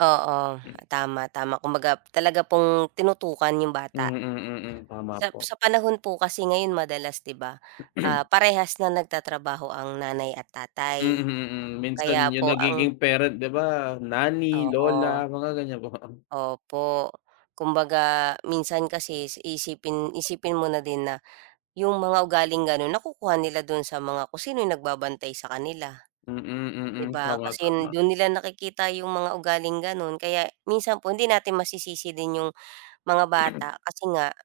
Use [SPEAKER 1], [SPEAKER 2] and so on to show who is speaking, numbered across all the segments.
[SPEAKER 1] Oo, tama, tama. Kumbaga, talaga pong tinutukan yung
[SPEAKER 2] Mm,
[SPEAKER 1] bata.
[SPEAKER 2] mm, tama
[SPEAKER 1] Sa
[SPEAKER 2] po.
[SPEAKER 1] sa panahon po kasi ngayon madalas, di ba? Ah, parehas na nagtatrabaho ang nanay at
[SPEAKER 2] Hmm,
[SPEAKER 1] tatay.
[SPEAKER 2] hmm, mm, minsan
[SPEAKER 1] Kaya
[SPEAKER 2] yung
[SPEAKER 1] po ang
[SPEAKER 2] nagiging parent, di ba, nanny,
[SPEAKER 1] Oo.
[SPEAKER 2] lola, mga ganiyan ba. [unintelligible]
[SPEAKER 1] Opo, kumbaga minsan kasi iisipin isipin mo na din na yung mga ugaling ganun, nakukuha nila dun sa mga kung sino yung nagbabantay sa kanila,
[SPEAKER 2] Mm,
[SPEAKER 1] di
[SPEAKER 2] mm,
[SPEAKER 1] ba?
[SPEAKER 2] tama,
[SPEAKER 1] Kasi
[SPEAKER 2] tama.
[SPEAKER 1] dun nila nakikita yung mga ugaling ganun. Kaya minsan po hindi natin masisisi din yung mga bata, kasi nga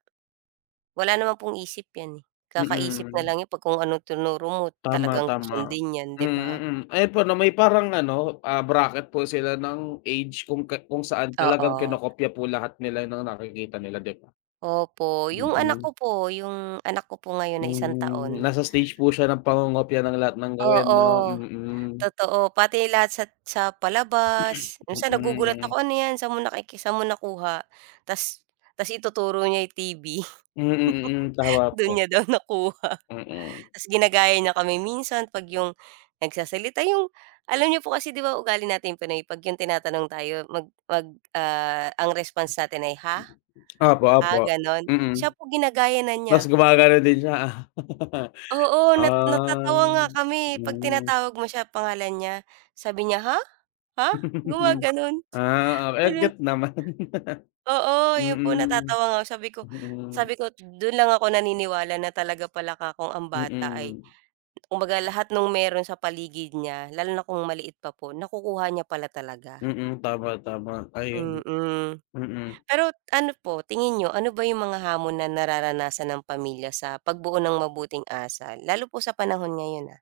[SPEAKER 1] wala naman pong isip yan eh. Kakaisip
[SPEAKER 2] Mm.
[SPEAKER 1] nalang yan 'pag kung ano tinuro mo
[SPEAKER 2] Tama,
[SPEAKER 1] talagang
[SPEAKER 2] tama,
[SPEAKER 1] susundin nyan, di
[SPEAKER 2] mm,
[SPEAKER 1] ba?
[SPEAKER 2] hmm. Ayun po, na may parang ano, ah, bracket po sila ng age kung ka kung saan talagang
[SPEAKER 1] Oo.
[SPEAKER 2] kinokopya po lahat nila ng nakikita nila, di ba?
[SPEAKER 1] Opo, yung anak
[SPEAKER 2] Mm.
[SPEAKER 1] ko po yung anak ko po ngayon na isang
[SPEAKER 2] Mhm,
[SPEAKER 1] taon.
[SPEAKER 2] nasa stage po siya ng pangongopya ng lahat ng gawin, 'no?
[SPEAKER 1] Oo,
[SPEAKER 2] Mm.
[SPEAKER 1] totoo. Pati lahat sa sa palabas. Minsan
[SPEAKER 2] Mm,
[SPEAKER 1] nagugulat
[SPEAKER 2] hmm.
[SPEAKER 1] ako, "Ano 'yan, saan mo saan mo nakuha," tas tas ituturo niya yung TV.
[SPEAKER 2] Hmm, hmm, mm, tama
[SPEAKER 1] Dun
[SPEAKER 2] po.
[SPEAKER 1] niya daw nakuha.
[SPEAKER 2] Mm.
[SPEAKER 1] Tas ginagaya niya kami minsan 'pag yung nagsasalita, yung alam n'yo po kasi di ba, ugali natin pinoy 'pag yung tinatanong tayo, mag mag ah, ang response natin ay, "Ha?
[SPEAKER 2] Opo,
[SPEAKER 1] Ha?"
[SPEAKER 2] opo,
[SPEAKER 1] gano'n.
[SPEAKER 2] mm.
[SPEAKER 1] Siya po, ginagaya na
[SPEAKER 2] Mas
[SPEAKER 1] niya.
[SPEAKER 2] gumaganun din siya, ah.
[SPEAKER 1] Oo, nat
[SPEAKER 2] Ah,
[SPEAKER 1] natatawa nga kami eh. 'Pag
[SPEAKER 2] hmm.
[SPEAKER 1] tinatawag mo siya, pangalan niya, sabi niya, "Ha? Ha?" gumaganun.
[SPEAKER 2] Ah, oh, ang
[SPEAKER 1] [unintelligible]
[SPEAKER 2] cute naman.
[SPEAKER 1] Oo, yun po,
[SPEAKER 2] Mm.
[SPEAKER 1] natatawa nga ako, sabi ko
[SPEAKER 2] Mm.
[SPEAKER 1] sabi ko, dun lang ako naniniwala na talaga pala 'ka kong ang bata ay,
[SPEAKER 2] Mm.
[SPEAKER 1] kumbaga, lahat nung meron sa paligid niya lalo na kung maliit pa po, nakukuha niya pala talaga.
[SPEAKER 2] Mm, tama, tama. Ayun,
[SPEAKER 1] Mm,
[SPEAKER 2] mm.
[SPEAKER 1] pero ano po, tingin niyo, ano ba yung mga hamon na nararanasan ng pamilya sa pagbuo ng mabuting asal? Lalo po sa panahon ngayon ah.